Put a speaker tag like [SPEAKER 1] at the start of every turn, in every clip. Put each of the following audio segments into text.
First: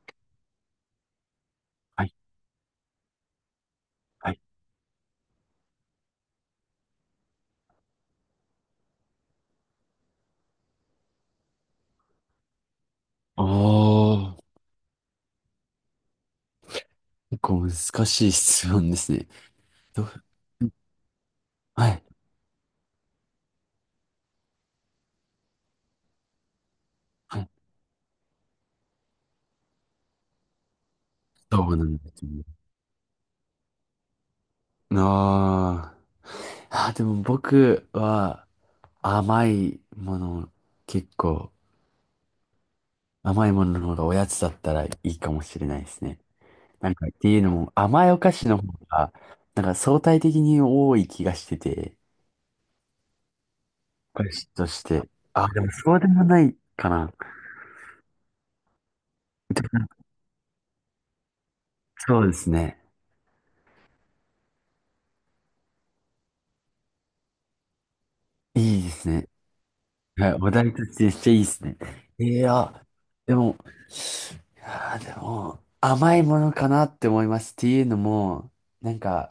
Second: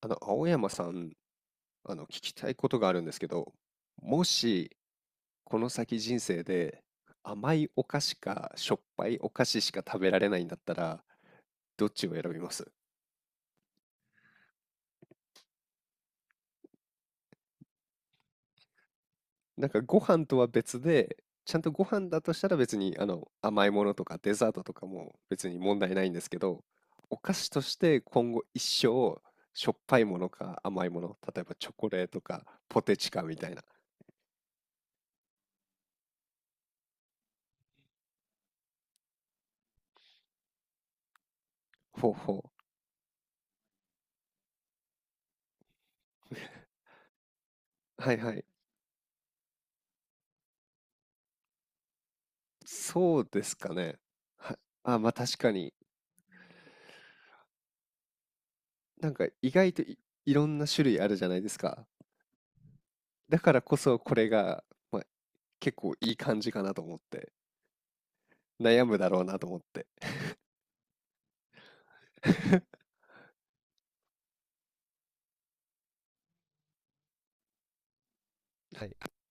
[SPEAKER 1] 青山さん、
[SPEAKER 2] は
[SPEAKER 1] 聞
[SPEAKER 2] い、
[SPEAKER 1] きたいことがあるんですけど、も
[SPEAKER 2] はい。
[SPEAKER 1] し、この先人生で、甘いお菓子か、しょっぱいお菓子しか食べられないんだったら、どっちを選びます？
[SPEAKER 2] ああ、結構難しい質問ですね。
[SPEAKER 1] なんか、ご
[SPEAKER 2] どう、
[SPEAKER 1] 飯とは別で、ちゃんとご
[SPEAKER 2] はい、
[SPEAKER 1] 飯だとしたら別に、甘いものとかデザートとかも別に問題ないんですけど、お菓
[SPEAKER 2] は
[SPEAKER 1] 子
[SPEAKER 2] い。
[SPEAKER 1] として今後一生、しょっぱいものか甘いもの、例えば
[SPEAKER 2] ど
[SPEAKER 1] チョ
[SPEAKER 2] うな
[SPEAKER 1] コ
[SPEAKER 2] ん
[SPEAKER 1] レー
[SPEAKER 2] で
[SPEAKER 1] ト
[SPEAKER 2] すね。
[SPEAKER 1] かポテチかみたいな。
[SPEAKER 2] あーあでも僕は甘いもの、結構
[SPEAKER 1] ほうほ
[SPEAKER 2] 甘いものの方がおやつだったらいいかもしれないですね。なんかっていうのも
[SPEAKER 1] う。
[SPEAKER 2] 甘
[SPEAKER 1] は
[SPEAKER 2] い
[SPEAKER 1] い
[SPEAKER 2] お菓
[SPEAKER 1] はい。
[SPEAKER 2] 子の方が、なんか相対的に多い気がしてて、
[SPEAKER 1] そうですかね。
[SPEAKER 2] お菓子
[SPEAKER 1] は、
[SPEAKER 2] とし
[SPEAKER 1] あ、
[SPEAKER 2] て。
[SPEAKER 1] まあ確か
[SPEAKER 2] でも
[SPEAKER 1] に、
[SPEAKER 2] そうでもないかな。
[SPEAKER 1] なんか意外とい、いろんな種類あるじゃないですか。
[SPEAKER 2] そうですね。
[SPEAKER 1] だからこそこれが、まあ、結構いい感じかなと思って、
[SPEAKER 2] いい
[SPEAKER 1] 悩
[SPEAKER 2] で
[SPEAKER 1] むだ
[SPEAKER 2] す
[SPEAKER 1] ろう
[SPEAKER 2] ね。
[SPEAKER 1] なと思って。
[SPEAKER 2] はい、お題としてめっちゃいいですね。い や、でも、いやでも、甘いものかなって思います。っていうのも、
[SPEAKER 1] は
[SPEAKER 2] な
[SPEAKER 1] い。
[SPEAKER 2] んか、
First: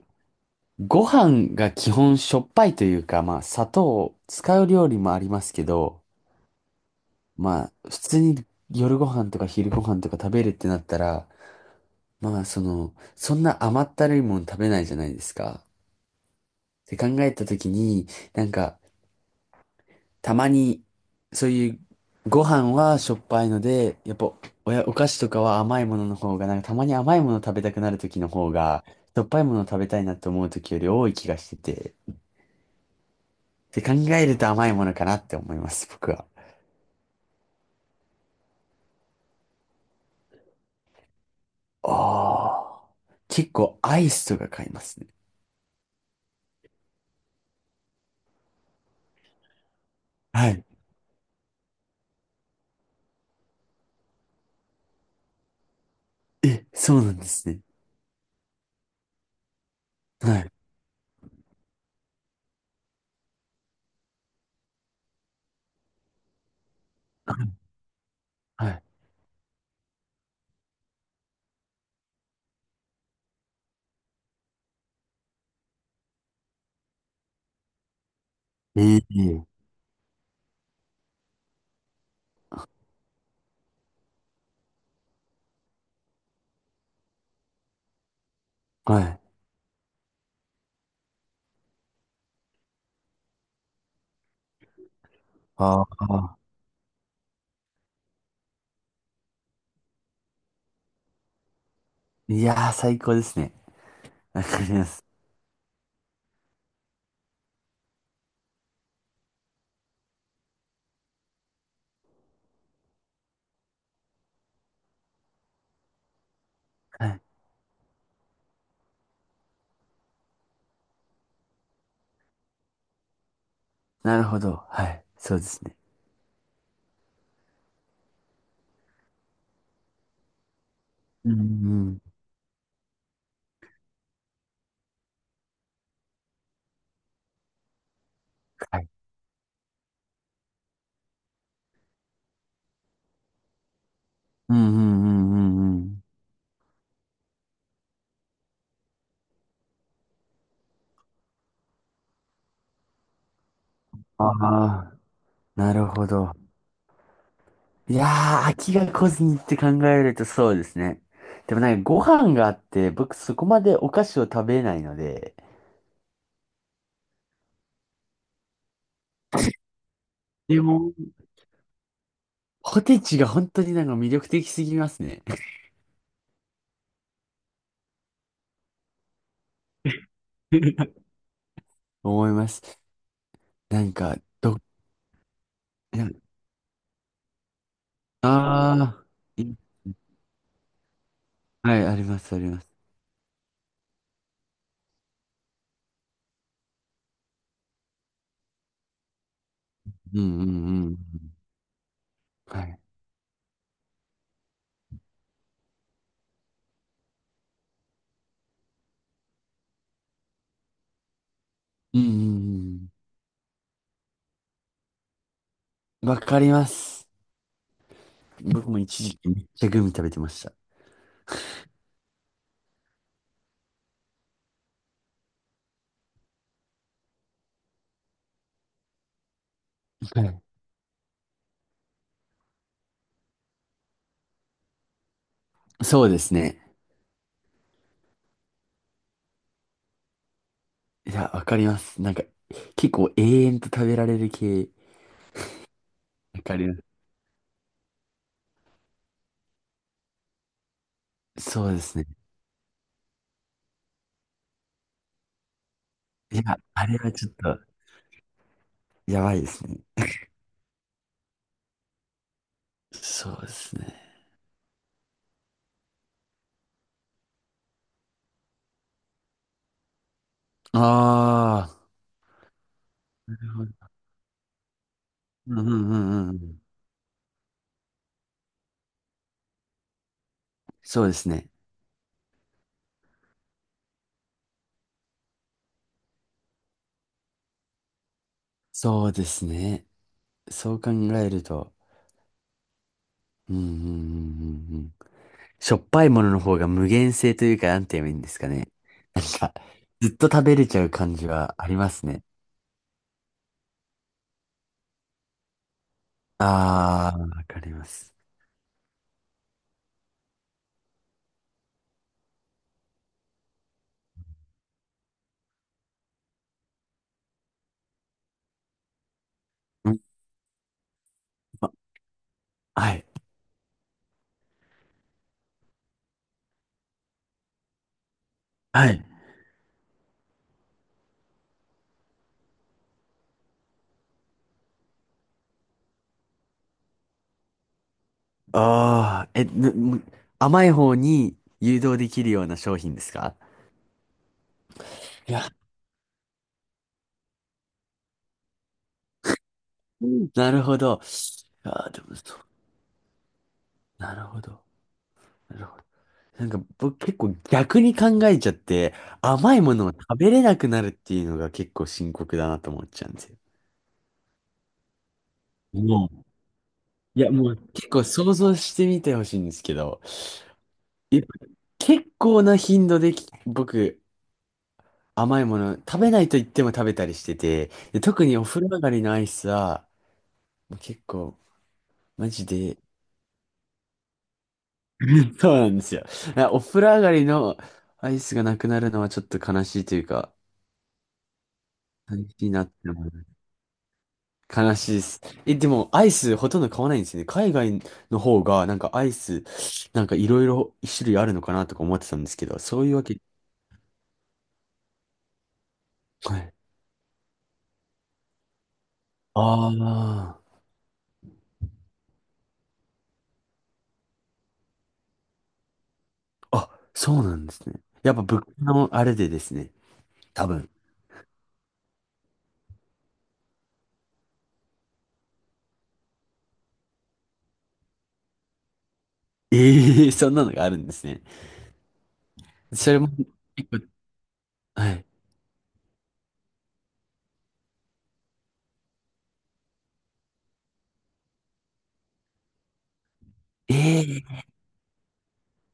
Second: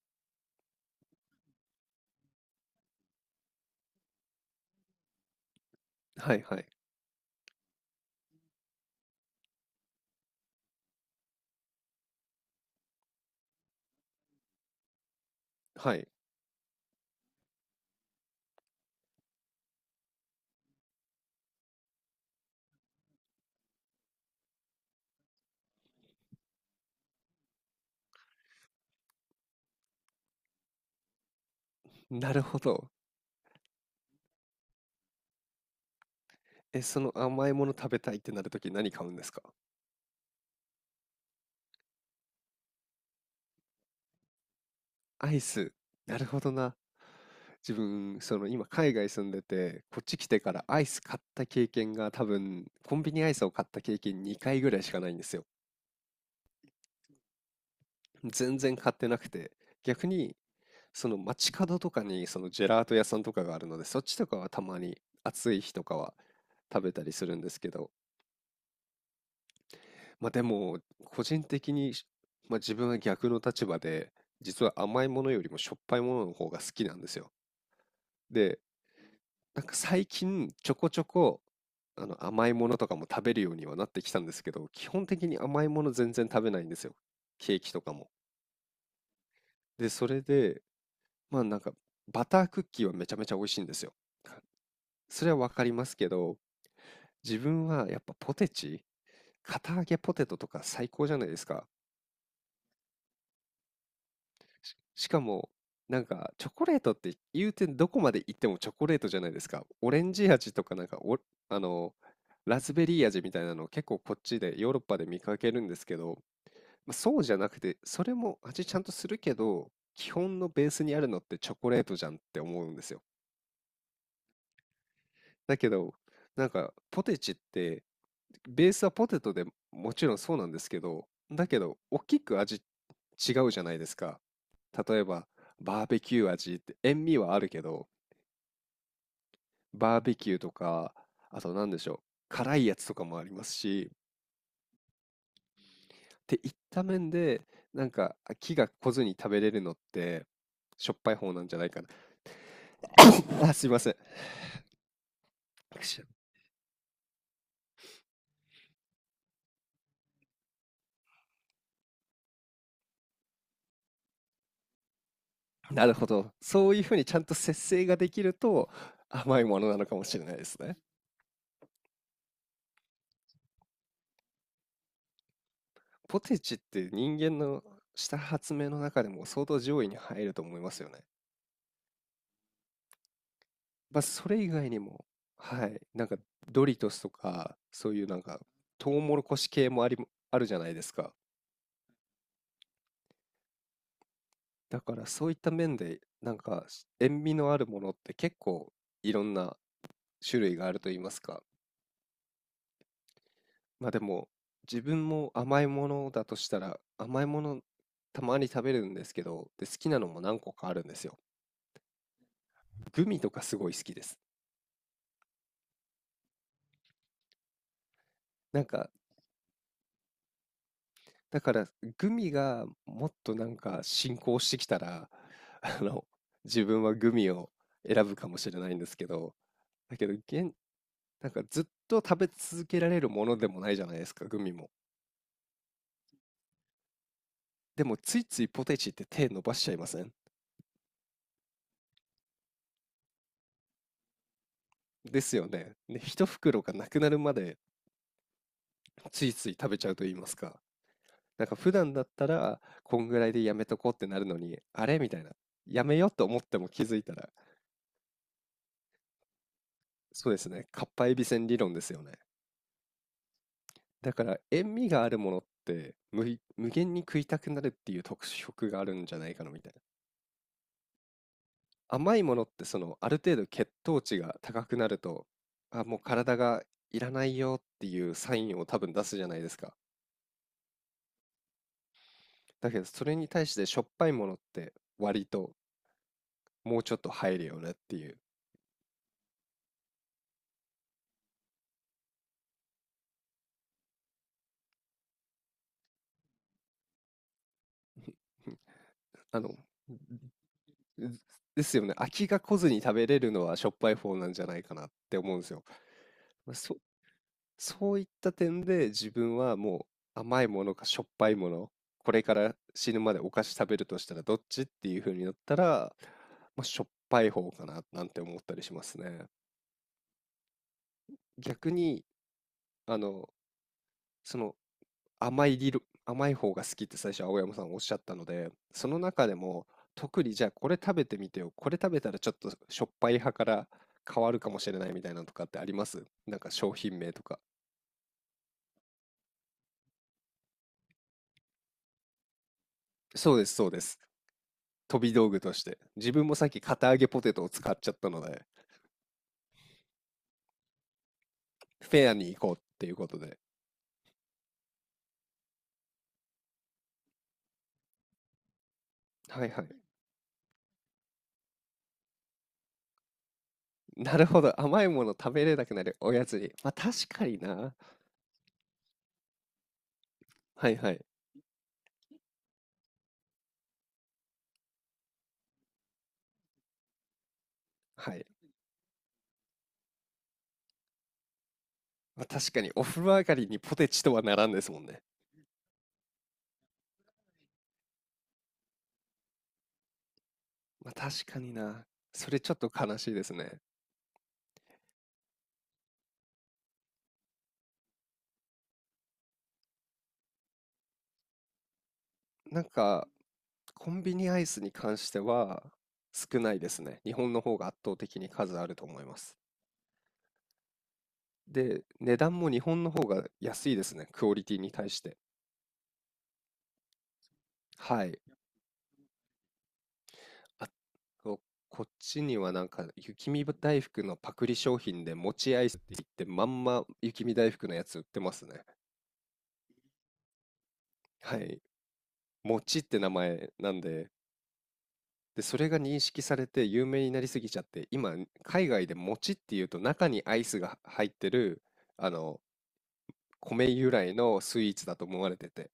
[SPEAKER 2] ご飯が基本しょっぱいというか、まあ、砂糖を使う料理もありますけど、
[SPEAKER 1] はいはい。
[SPEAKER 2] まあ、普通に夜ご飯とか昼ご飯とか食べるってなったら、まあ、その、そんな甘ったるいもの食べないじゃないですか。
[SPEAKER 1] はい。
[SPEAKER 2] って考えたときに、なんか、たまに、そういうご飯はしょっぱいので、やっぱお菓子とかは甘いものの方が、なんかたまに甘いもの食べたくなる時の方が、しょっぱいもの食べたいなと思う時より多い気がしてて、
[SPEAKER 1] なるほど。
[SPEAKER 2] で考えると甘いものかなって思います、僕は。
[SPEAKER 1] え、その甘いもの食べたいってなるとき何買うんですか？
[SPEAKER 2] ああ、結構アイスとか買いますね。
[SPEAKER 1] アイス。なるほどな。自分、その今海外住んでて、こっち来て
[SPEAKER 2] は
[SPEAKER 1] か
[SPEAKER 2] い。
[SPEAKER 1] らアイス買った経験が多分、コンビニアイスを買った経験2回ぐらいしかないんですよ。
[SPEAKER 2] え、そうなんですね。
[SPEAKER 1] 全然買ってなくて、逆に
[SPEAKER 2] はい。
[SPEAKER 1] その街角とかにそのジェラート屋さんとかがあるので、そっちとかはたまに暑い日とかは食べたりするんですけど、
[SPEAKER 2] はい。
[SPEAKER 1] まあでも個人的に、まあ、自分は逆の立場で、実は甘いものよりもしょっぱいものの方が好きなんですよ。で、
[SPEAKER 2] ええ
[SPEAKER 1] なんか最近ちょこちょこあの甘いものとかも食べるようにはなってきたんですけど、基本的に甘いもの全然食べないんですよ。ケーキとかも。
[SPEAKER 2] はい。
[SPEAKER 1] で、それで、まあなんか、バタークッキーはめちゃめちゃ美味しいんですよ。それはわかり
[SPEAKER 2] あ
[SPEAKER 1] ますけど、
[SPEAKER 2] あ、
[SPEAKER 1] 自分はやっぱポテチ、堅揚げポテトとか最高じゃないですか。
[SPEAKER 2] いやー、最高ですね。わかります。
[SPEAKER 1] しかも、なんかチョコレートって言うてどこまで行ってもチョコレートじゃないですか。オレンジ味とかなんかお、あの、ラズベリー味みたいなの結構こっちでヨーロッパで見かけるんですけど、まあ、
[SPEAKER 2] は
[SPEAKER 1] そ
[SPEAKER 2] い。
[SPEAKER 1] うじゃなくて、それも味ちゃんとするけど、基本のベースにあるのってチョコレートじゃんって思うんですよ。
[SPEAKER 2] なるほど。はい。そうで
[SPEAKER 1] だ
[SPEAKER 2] す
[SPEAKER 1] け
[SPEAKER 2] ね。
[SPEAKER 1] ど、なんか、ポテチって、ベースはポテトでもちろんそうなんですけど、
[SPEAKER 2] うんう
[SPEAKER 1] だけど、大
[SPEAKER 2] ん
[SPEAKER 1] きく味違うじゃないですか。例えば、バーベキュー味って、塩味はあるけど、
[SPEAKER 2] はい。
[SPEAKER 1] バーベキューとか、あと何でしょう、辛いやつとかもありますし、っ
[SPEAKER 2] うんうんうんうんうん。
[SPEAKER 1] ていった面で、なんか、気が来ずに食べれるのって、しょっぱい方なんじゃないかな。あ、すいません。
[SPEAKER 2] ああ、な
[SPEAKER 1] く
[SPEAKER 2] る
[SPEAKER 1] しゃ
[SPEAKER 2] ほど。いやー、飽きが来ずにって考えるとそうですね。でもなんかご飯があって、僕そこまでお菓子を食べないので、
[SPEAKER 1] なるほど。そういうふうにちゃんと節制ができると、甘いものなのかもしれないです
[SPEAKER 2] で
[SPEAKER 1] ね。
[SPEAKER 2] も、ポテチが本当になんか魅力的すぎますね。
[SPEAKER 1] ポテチって人間のした発明の中でも相当上位に入ると思いますよね。
[SPEAKER 2] 思います。なん
[SPEAKER 1] まあ、
[SPEAKER 2] か、
[SPEAKER 1] それ以
[SPEAKER 2] ど、
[SPEAKER 1] 外にも、はい、なんかドリトスとか、そういうなんか
[SPEAKER 2] あ
[SPEAKER 1] トウ
[SPEAKER 2] あ
[SPEAKER 1] モロコ
[SPEAKER 2] ー、
[SPEAKER 1] シ
[SPEAKER 2] い
[SPEAKER 1] 系もありあるじゃないですか。
[SPEAKER 2] はい、あります、あります。
[SPEAKER 1] だからそういった面で、なんか塩味のあるものって結構いろんな
[SPEAKER 2] うんうん
[SPEAKER 1] 種類があると
[SPEAKER 2] うん。
[SPEAKER 1] 言いますか。
[SPEAKER 2] はい。
[SPEAKER 1] まあでも、自分も甘いものだとしたら、甘いものたまに食べるんですけど、で、好きなのも何個かあるんですよ。
[SPEAKER 2] うんうん
[SPEAKER 1] グミとかすごい好きです。
[SPEAKER 2] うん。わかります。
[SPEAKER 1] なん
[SPEAKER 2] 僕も
[SPEAKER 1] か
[SPEAKER 2] 一時期めっちゃグミ食べてまし
[SPEAKER 1] だから、グミがもっとなんか進行してきたら、あの、自分はグミを選ぶかもしれないんですけど、だけど、
[SPEAKER 2] た。はい
[SPEAKER 1] 現、なんかずっと食べ続けられるものでもないじゃないですか、グミも。
[SPEAKER 2] そうですね。
[SPEAKER 1] でも、ついついポテチって手伸ばしちゃいません？
[SPEAKER 2] いや、わかります。なんか、結構永遠と食べられる系。
[SPEAKER 1] ですよね。で、一
[SPEAKER 2] わか
[SPEAKER 1] 袋
[SPEAKER 2] り
[SPEAKER 1] が
[SPEAKER 2] ま
[SPEAKER 1] なくなるまでついつい食べちゃうと言いますか。なん
[SPEAKER 2] す。
[SPEAKER 1] か
[SPEAKER 2] そ
[SPEAKER 1] 普
[SPEAKER 2] うで
[SPEAKER 1] 段
[SPEAKER 2] す
[SPEAKER 1] だっ
[SPEAKER 2] ね。
[SPEAKER 1] たら、こんぐらいでやめとこうってなるのに、あれみたいな。やめようと思
[SPEAKER 2] いや、
[SPEAKER 1] っても気
[SPEAKER 2] あ
[SPEAKER 1] づ
[SPEAKER 2] れ
[SPEAKER 1] い
[SPEAKER 2] は
[SPEAKER 1] た
[SPEAKER 2] ち
[SPEAKER 1] ら、
[SPEAKER 2] ょっと、やばいですね。
[SPEAKER 1] そうですね。かっぱえびせん理論ですよね。
[SPEAKER 2] そうですね。
[SPEAKER 1] だから塩味があるものって無い無限に食いたくなるっていう特色があるんじゃないかなみたいな。
[SPEAKER 2] あ
[SPEAKER 1] 甘いものってそのある
[SPEAKER 2] あ、
[SPEAKER 1] 程
[SPEAKER 2] な
[SPEAKER 1] 度
[SPEAKER 2] るほ
[SPEAKER 1] 血
[SPEAKER 2] ど。
[SPEAKER 1] 糖値が高くなると、
[SPEAKER 2] うんう
[SPEAKER 1] あ、
[SPEAKER 2] んう
[SPEAKER 1] もう
[SPEAKER 2] んう
[SPEAKER 1] 体
[SPEAKER 2] ん。
[SPEAKER 1] がいらないよっていうサインを多分出すじゃないですか。
[SPEAKER 2] そうですね。
[SPEAKER 1] だけどそれに対してしょっぱいものって割ともうちょっと入るよねっていう。
[SPEAKER 2] そうですね。そう考えると、うんうんうんうんうん。しょっぱいものの方が無限性というか、なんて言えばいいん ですかね。なん
[SPEAKER 1] あ
[SPEAKER 2] か、
[SPEAKER 1] の、
[SPEAKER 2] ずっと食べれちゃう
[SPEAKER 1] で
[SPEAKER 2] 感じは
[SPEAKER 1] で
[SPEAKER 2] あ
[SPEAKER 1] す
[SPEAKER 2] り
[SPEAKER 1] よ
[SPEAKER 2] ま
[SPEAKER 1] ね。
[SPEAKER 2] す
[SPEAKER 1] 飽
[SPEAKER 2] ね。
[SPEAKER 1] きが来ずに食べれるのはしょっぱい方なんじゃないかなって思うんですよ。まあ、
[SPEAKER 2] ああ、わかりま
[SPEAKER 1] そういっ
[SPEAKER 2] す。
[SPEAKER 1] た点で自分はもう甘いものかしょっぱいもの、これから死ぬまでお菓子食べるとしたらどっちっていう風になったら、まあ、しょっぱい方かななんて思ったりしますね。
[SPEAKER 2] うん、あ
[SPEAKER 1] 逆に、
[SPEAKER 2] は
[SPEAKER 1] あ
[SPEAKER 2] い。
[SPEAKER 1] の、その甘い理論、甘い方が好きって最初青山さんおっしゃったので、
[SPEAKER 2] は
[SPEAKER 1] その
[SPEAKER 2] い。
[SPEAKER 1] 中でも特にじゃあこれ食べてみてよ、これ食べたらちょっとしょっぱい派から変わるかもしれないみたいなのとかってあります？なんか商品名とか。
[SPEAKER 2] ああ、え、ぬむ甘い方に誘導できるような商品です
[SPEAKER 1] そ
[SPEAKER 2] か？
[SPEAKER 1] うです、そうです。飛び道
[SPEAKER 2] い
[SPEAKER 1] 具
[SPEAKER 2] や、
[SPEAKER 1] として。自分もさっき片揚げポテトを使っちゃったので、
[SPEAKER 2] うんなるほど。あ
[SPEAKER 1] フ
[SPEAKER 2] あ、で
[SPEAKER 1] ェア
[SPEAKER 2] も
[SPEAKER 1] に
[SPEAKER 2] そ
[SPEAKER 1] 行
[SPEAKER 2] う、
[SPEAKER 1] こうっていうことで。
[SPEAKER 2] なるほど。なるほど。なんか僕結構逆に考えちゃって、
[SPEAKER 1] はい
[SPEAKER 2] 甘
[SPEAKER 1] は
[SPEAKER 2] いも
[SPEAKER 1] い。
[SPEAKER 2] のを食べれなくなるっていうのが結構深刻だなと思っちゃうんですよ。
[SPEAKER 1] なるほど。甘いもの食べれなくなる
[SPEAKER 2] も
[SPEAKER 1] おや
[SPEAKER 2] う、
[SPEAKER 1] つに。まあ確
[SPEAKER 2] い
[SPEAKER 1] か
[SPEAKER 2] や
[SPEAKER 1] に
[SPEAKER 2] もう
[SPEAKER 1] な。
[SPEAKER 2] 結構想像してみてほしいんですけど、
[SPEAKER 1] はいはい。
[SPEAKER 2] いや結構な頻度で僕甘いもの食べないと言っても食べたりしてて、で
[SPEAKER 1] はい。
[SPEAKER 2] 特にお風呂上がりのアイスはもう結構
[SPEAKER 1] まあ
[SPEAKER 2] マジ
[SPEAKER 1] 確かに
[SPEAKER 2] で。
[SPEAKER 1] お風呂上がりにポテチとはならんですもんね。
[SPEAKER 2] そうなんですよ。お風呂上がりのアイスがなくなるのはちょっと悲しいというか、
[SPEAKER 1] まあ確かにな。
[SPEAKER 2] 悲
[SPEAKER 1] それ
[SPEAKER 2] しい
[SPEAKER 1] ちょっ
[SPEAKER 2] な
[SPEAKER 1] と
[SPEAKER 2] って
[SPEAKER 1] 悲
[SPEAKER 2] 思
[SPEAKER 1] し
[SPEAKER 2] う。
[SPEAKER 1] いですね。
[SPEAKER 2] 悲しいです。え、でも、アイスほとんど買わないんですよね。海外の方が、なんかアイス、なんかいろいろ一種類あるのかなとか思ってたんですけど、
[SPEAKER 1] なん
[SPEAKER 2] そういうわ
[SPEAKER 1] か、
[SPEAKER 2] け。
[SPEAKER 1] コンビニアイスに関しては
[SPEAKER 2] は
[SPEAKER 1] 少な
[SPEAKER 2] い。
[SPEAKER 1] いですね。日本の方が圧倒的に数あると思います。
[SPEAKER 2] あ
[SPEAKER 1] で、値段も日本の方が安いですね。クオリティに対して。
[SPEAKER 2] あ。あ、そうなんですね。
[SPEAKER 1] は
[SPEAKER 2] やっ
[SPEAKER 1] い。
[SPEAKER 2] ぱ物価のあれでですね。多分。
[SPEAKER 1] ここっちにはなんか雪見大福のパクリ商品で餅アイスって言ってまんま雪見大福のやつ売ってますね。
[SPEAKER 2] ええー、そんなのがあるんですね。
[SPEAKER 1] はい。餅っ
[SPEAKER 2] そ
[SPEAKER 1] て
[SPEAKER 2] れ
[SPEAKER 1] 名
[SPEAKER 2] も、
[SPEAKER 1] 前
[SPEAKER 2] 結
[SPEAKER 1] な
[SPEAKER 2] 構
[SPEAKER 1] んで、
[SPEAKER 2] はい。
[SPEAKER 1] で、それが認識されて有名になりすぎちゃって、今海外で餅っていうと中にアイスが入ってる、あの、米
[SPEAKER 2] え
[SPEAKER 1] 由
[SPEAKER 2] え
[SPEAKER 1] 来
[SPEAKER 2] ー、
[SPEAKER 1] のスイーツだと思われてて、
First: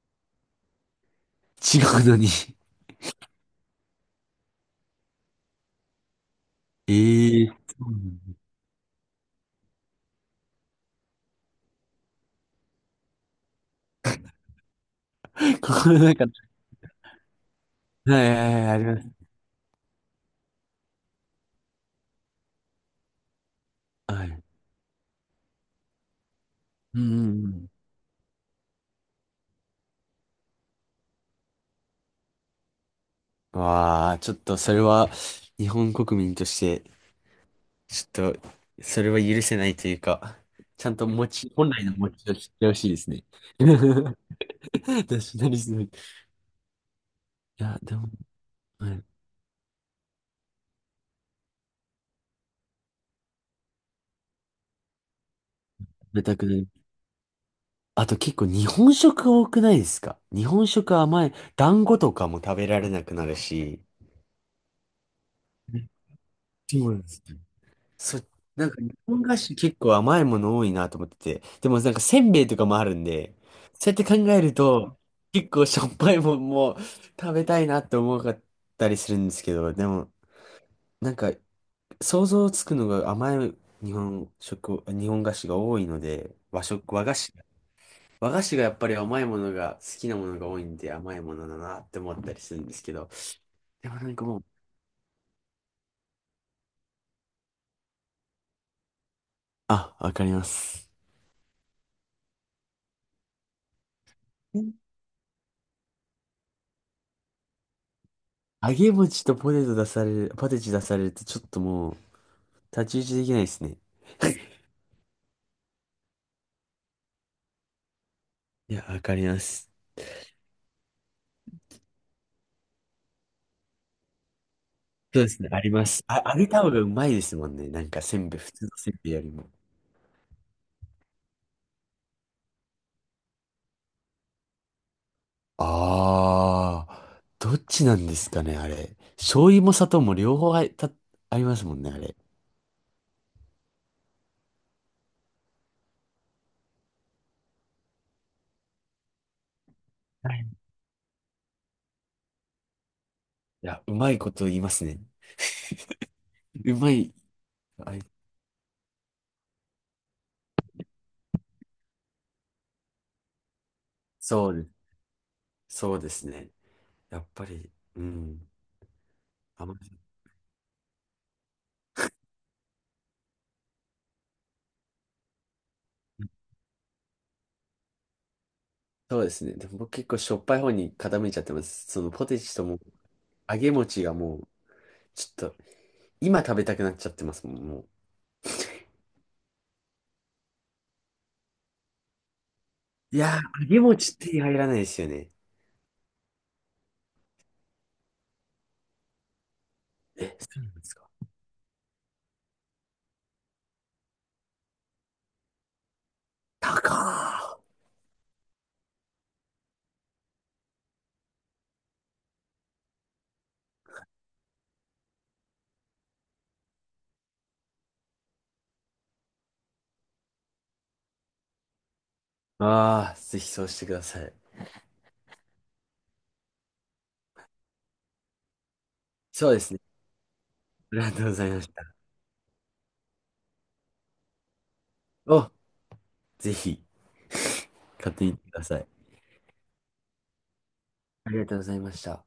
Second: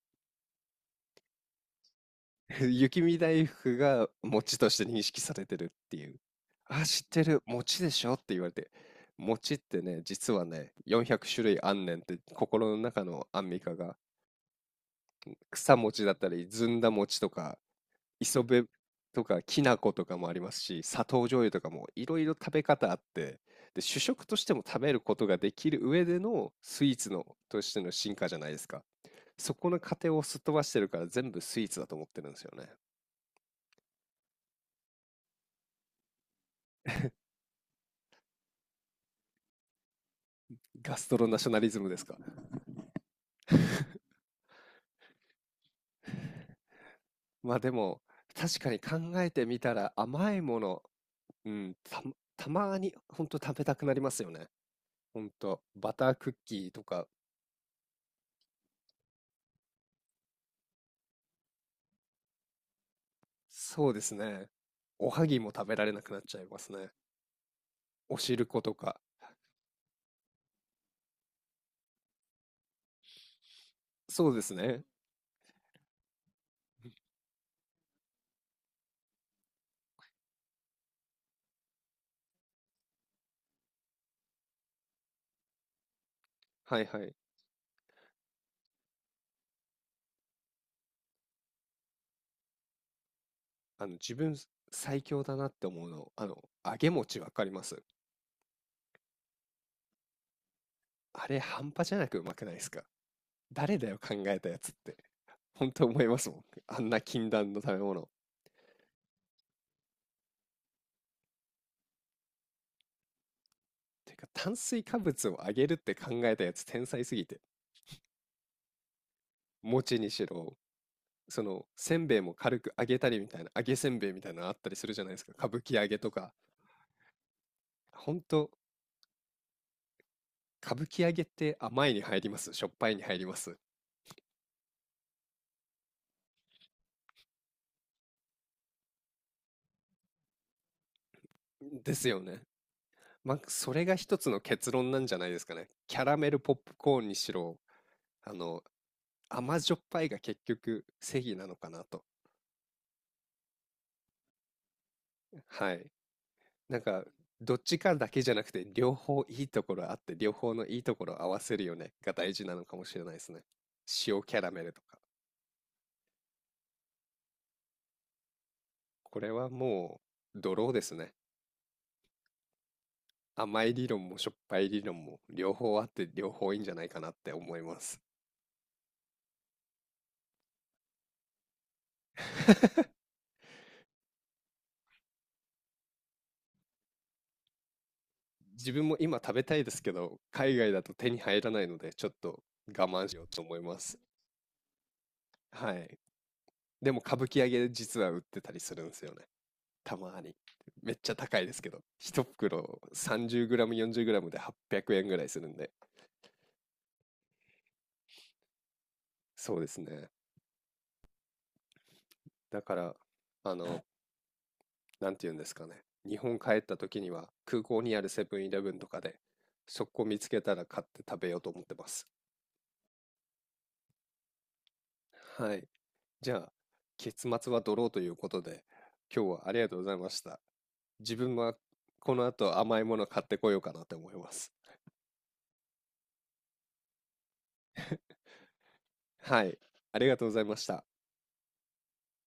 [SPEAKER 2] 違うのに。
[SPEAKER 1] 雪見大福が餅として認識されてるっていう。あ、知ってる、
[SPEAKER 2] ええー、
[SPEAKER 1] 餅
[SPEAKER 2] そ
[SPEAKER 1] でしょって
[SPEAKER 2] う。
[SPEAKER 1] 言われて。餅ってね、実はね、400種類あんねんって、心の中のアンミカが、草
[SPEAKER 2] 心
[SPEAKER 1] 餅
[SPEAKER 2] の
[SPEAKER 1] だっ
[SPEAKER 2] 中
[SPEAKER 1] た
[SPEAKER 2] の、
[SPEAKER 1] り、ずんだ餅とか、
[SPEAKER 2] はいは
[SPEAKER 1] 磯
[SPEAKER 2] いは
[SPEAKER 1] 辺
[SPEAKER 2] い、ありま
[SPEAKER 1] と
[SPEAKER 2] す。
[SPEAKER 1] か、きな粉とかもありますし、砂糖醤油とかもいろいろ食べ方あって、で、主食
[SPEAKER 2] は
[SPEAKER 1] と
[SPEAKER 2] い。
[SPEAKER 1] しても食べることができる上でのスイー
[SPEAKER 2] う
[SPEAKER 1] ツ
[SPEAKER 2] ん
[SPEAKER 1] の
[SPEAKER 2] う
[SPEAKER 1] と
[SPEAKER 2] んう
[SPEAKER 1] しての進化じゃないですか。そこの過程をすっ飛ばしてるから全部スイーツだと思ってるんですよね。
[SPEAKER 2] ん。わあ、ちょっとそれは、日本国民として、ちょっと、それは許せないというか、ちゃ
[SPEAKER 1] ガ
[SPEAKER 2] んと
[SPEAKER 1] スト
[SPEAKER 2] 持
[SPEAKER 1] ロナショ
[SPEAKER 2] ち、
[SPEAKER 1] ナリ
[SPEAKER 2] 本
[SPEAKER 1] ズ
[SPEAKER 2] 来
[SPEAKER 1] ム
[SPEAKER 2] の
[SPEAKER 1] です
[SPEAKER 2] 持
[SPEAKER 1] か。
[SPEAKER 2] ちを知ってほしいですね。ナショナリズム。い
[SPEAKER 1] まあで
[SPEAKER 2] や、で
[SPEAKER 1] も、
[SPEAKER 2] も、
[SPEAKER 1] 確かに
[SPEAKER 2] はい、食
[SPEAKER 1] 考えてみたら甘いもの、うん、た、たまにほんと食べたくなりますよね。ほんと、バター
[SPEAKER 2] べ
[SPEAKER 1] クッ
[SPEAKER 2] たく
[SPEAKER 1] キ
[SPEAKER 2] ない。
[SPEAKER 1] ーとか、
[SPEAKER 2] あと結構日本食多くないですか？日本食甘い、団子とかも食べられなくなるし。
[SPEAKER 1] そうですね。おはぎも食べられなくなっちゃいます
[SPEAKER 2] そ
[SPEAKER 1] ね。
[SPEAKER 2] うなんです
[SPEAKER 1] お
[SPEAKER 2] そ、
[SPEAKER 1] 汁粉
[SPEAKER 2] なん
[SPEAKER 1] と
[SPEAKER 2] か日
[SPEAKER 1] か。
[SPEAKER 2] 本菓子結構甘いもの多いなと思ってて。でもなんかせんべいとかもあるんで、そうやって考
[SPEAKER 1] そうで
[SPEAKER 2] え
[SPEAKER 1] す
[SPEAKER 2] る
[SPEAKER 1] ね。
[SPEAKER 2] と、結構しょっぱいもんも食べたいなって思かったりするんですけど、でもなんか想像つくのが甘い日本食、日本菓子が多いので、和
[SPEAKER 1] はい
[SPEAKER 2] 食、
[SPEAKER 1] は
[SPEAKER 2] 和
[SPEAKER 1] い。
[SPEAKER 2] 菓子。和菓子がやっぱり甘いものが好きなものが多いんで甘いものだなって思ったりするんですけど、でもな
[SPEAKER 1] 自
[SPEAKER 2] んか
[SPEAKER 1] 分
[SPEAKER 2] もう、
[SPEAKER 1] 最強だなって思うの、揚げ餅わかります。
[SPEAKER 2] あ、わかります。
[SPEAKER 1] あれ半端じゃなくうまくないですか。誰だよ考えたやつっ て。本当思いますもん。あんな禁断の食べ物。
[SPEAKER 2] 揚げ餅とポテチ出されるとちょっともう、太刀打ちできないですね。
[SPEAKER 1] てか炭水化物を上げるって考えたやつ天才すぎて
[SPEAKER 2] いや、わかります。
[SPEAKER 1] 餅にしろそのせんべいも軽く揚げたりみたいな揚げせんべいみたいなのあったりするじゃないで
[SPEAKER 2] そう
[SPEAKER 1] す
[SPEAKER 2] で
[SPEAKER 1] か
[SPEAKER 2] す
[SPEAKER 1] 歌
[SPEAKER 2] ね、
[SPEAKER 1] 舞
[SPEAKER 2] あり
[SPEAKER 1] 伎揚
[SPEAKER 2] ま
[SPEAKER 1] げ
[SPEAKER 2] す。
[SPEAKER 1] と
[SPEAKER 2] あ、
[SPEAKER 1] か
[SPEAKER 2] 揚げた方がうまいですもんね。なんか
[SPEAKER 1] ほ
[SPEAKER 2] せ
[SPEAKER 1] ん
[SPEAKER 2] んべい、
[SPEAKER 1] と
[SPEAKER 2] 普通のせんべいよりも。
[SPEAKER 1] 歌舞伎揚げって甘いに入ります？しょっぱいに入ります？
[SPEAKER 2] ああ、どっちなんですかね、あれ。醤油も砂糖も両方ありますもんね、
[SPEAKER 1] で
[SPEAKER 2] あ
[SPEAKER 1] す
[SPEAKER 2] れ。
[SPEAKER 1] よね。まあそれが一つの結論なんじゃないですかね。キャラメルポップコーンにしろあの甘じょっぱいが
[SPEAKER 2] は
[SPEAKER 1] 結
[SPEAKER 2] い、
[SPEAKER 1] 局正義なのかなと。
[SPEAKER 2] いや、うまいこと言いますね。
[SPEAKER 1] はい。
[SPEAKER 2] う
[SPEAKER 1] なん
[SPEAKER 2] ま
[SPEAKER 1] か、
[SPEAKER 2] い。
[SPEAKER 1] どっち
[SPEAKER 2] あ
[SPEAKER 1] か
[SPEAKER 2] い、
[SPEAKER 1] だけじゃなくて、両方いいところあって、両方のいいところを合わせるよねが大事なのかもしれないですね。塩キャラ
[SPEAKER 2] そう
[SPEAKER 1] メ
[SPEAKER 2] で
[SPEAKER 1] ルと
[SPEAKER 2] す。
[SPEAKER 1] か。
[SPEAKER 2] そうですね。やっぱり、うん。
[SPEAKER 1] これは
[SPEAKER 2] 甘い
[SPEAKER 1] もドローですね。甘い理論もしょっぱい理論も両方あって両方いいんじゃないかなって思います。
[SPEAKER 2] そうですね。でも僕結構しょっぱい方に傾いちゃってます。そのポテチとも揚げ餅がもう、ちょっと、今食べたくなっちゃってますもん、もう。
[SPEAKER 1] 自分も今食べたいですけど、海外だと手に入らないので、ちょっと我慢し
[SPEAKER 2] い
[SPEAKER 1] よう
[SPEAKER 2] や
[SPEAKER 1] と思い
[SPEAKER 2] ー、揚
[SPEAKER 1] ま
[SPEAKER 2] げ
[SPEAKER 1] す。
[SPEAKER 2] 餅手て入らないですよね。
[SPEAKER 1] はい。でも、歌舞伎揚げ実は売ってたりするんですよね。たまに。
[SPEAKER 2] え、そうなんで
[SPEAKER 1] め
[SPEAKER 2] す
[SPEAKER 1] っち
[SPEAKER 2] か。
[SPEAKER 1] ゃ高いですけど。一袋 30g、40g で800円ぐらいするんで。
[SPEAKER 2] 高ー。
[SPEAKER 1] そうですね。だから、あの、なんて言うんですかね。日本帰った時には空港にあるセブンイレブンとかで、そこ見つけたら買って食べようと思ってます。
[SPEAKER 2] ああ、ぜひそうしてください。
[SPEAKER 1] はい。じゃあ、結末はドローということで、今日は
[SPEAKER 2] そ
[SPEAKER 1] あ
[SPEAKER 2] う
[SPEAKER 1] り
[SPEAKER 2] で
[SPEAKER 1] が
[SPEAKER 2] す
[SPEAKER 1] とう
[SPEAKER 2] ね。
[SPEAKER 1] ございました。
[SPEAKER 2] ありが
[SPEAKER 1] 自
[SPEAKER 2] とうご
[SPEAKER 1] 分
[SPEAKER 2] ざい
[SPEAKER 1] は
[SPEAKER 2] ました。
[SPEAKER 1] この後甘いもの買ってこようかなと思います。
[SPEAKER 2] お、ぜひ、買ってみてください。
[SPEAKER 1] はい。ありがとうございました。
[SPEAKER 2] ありがとうございました。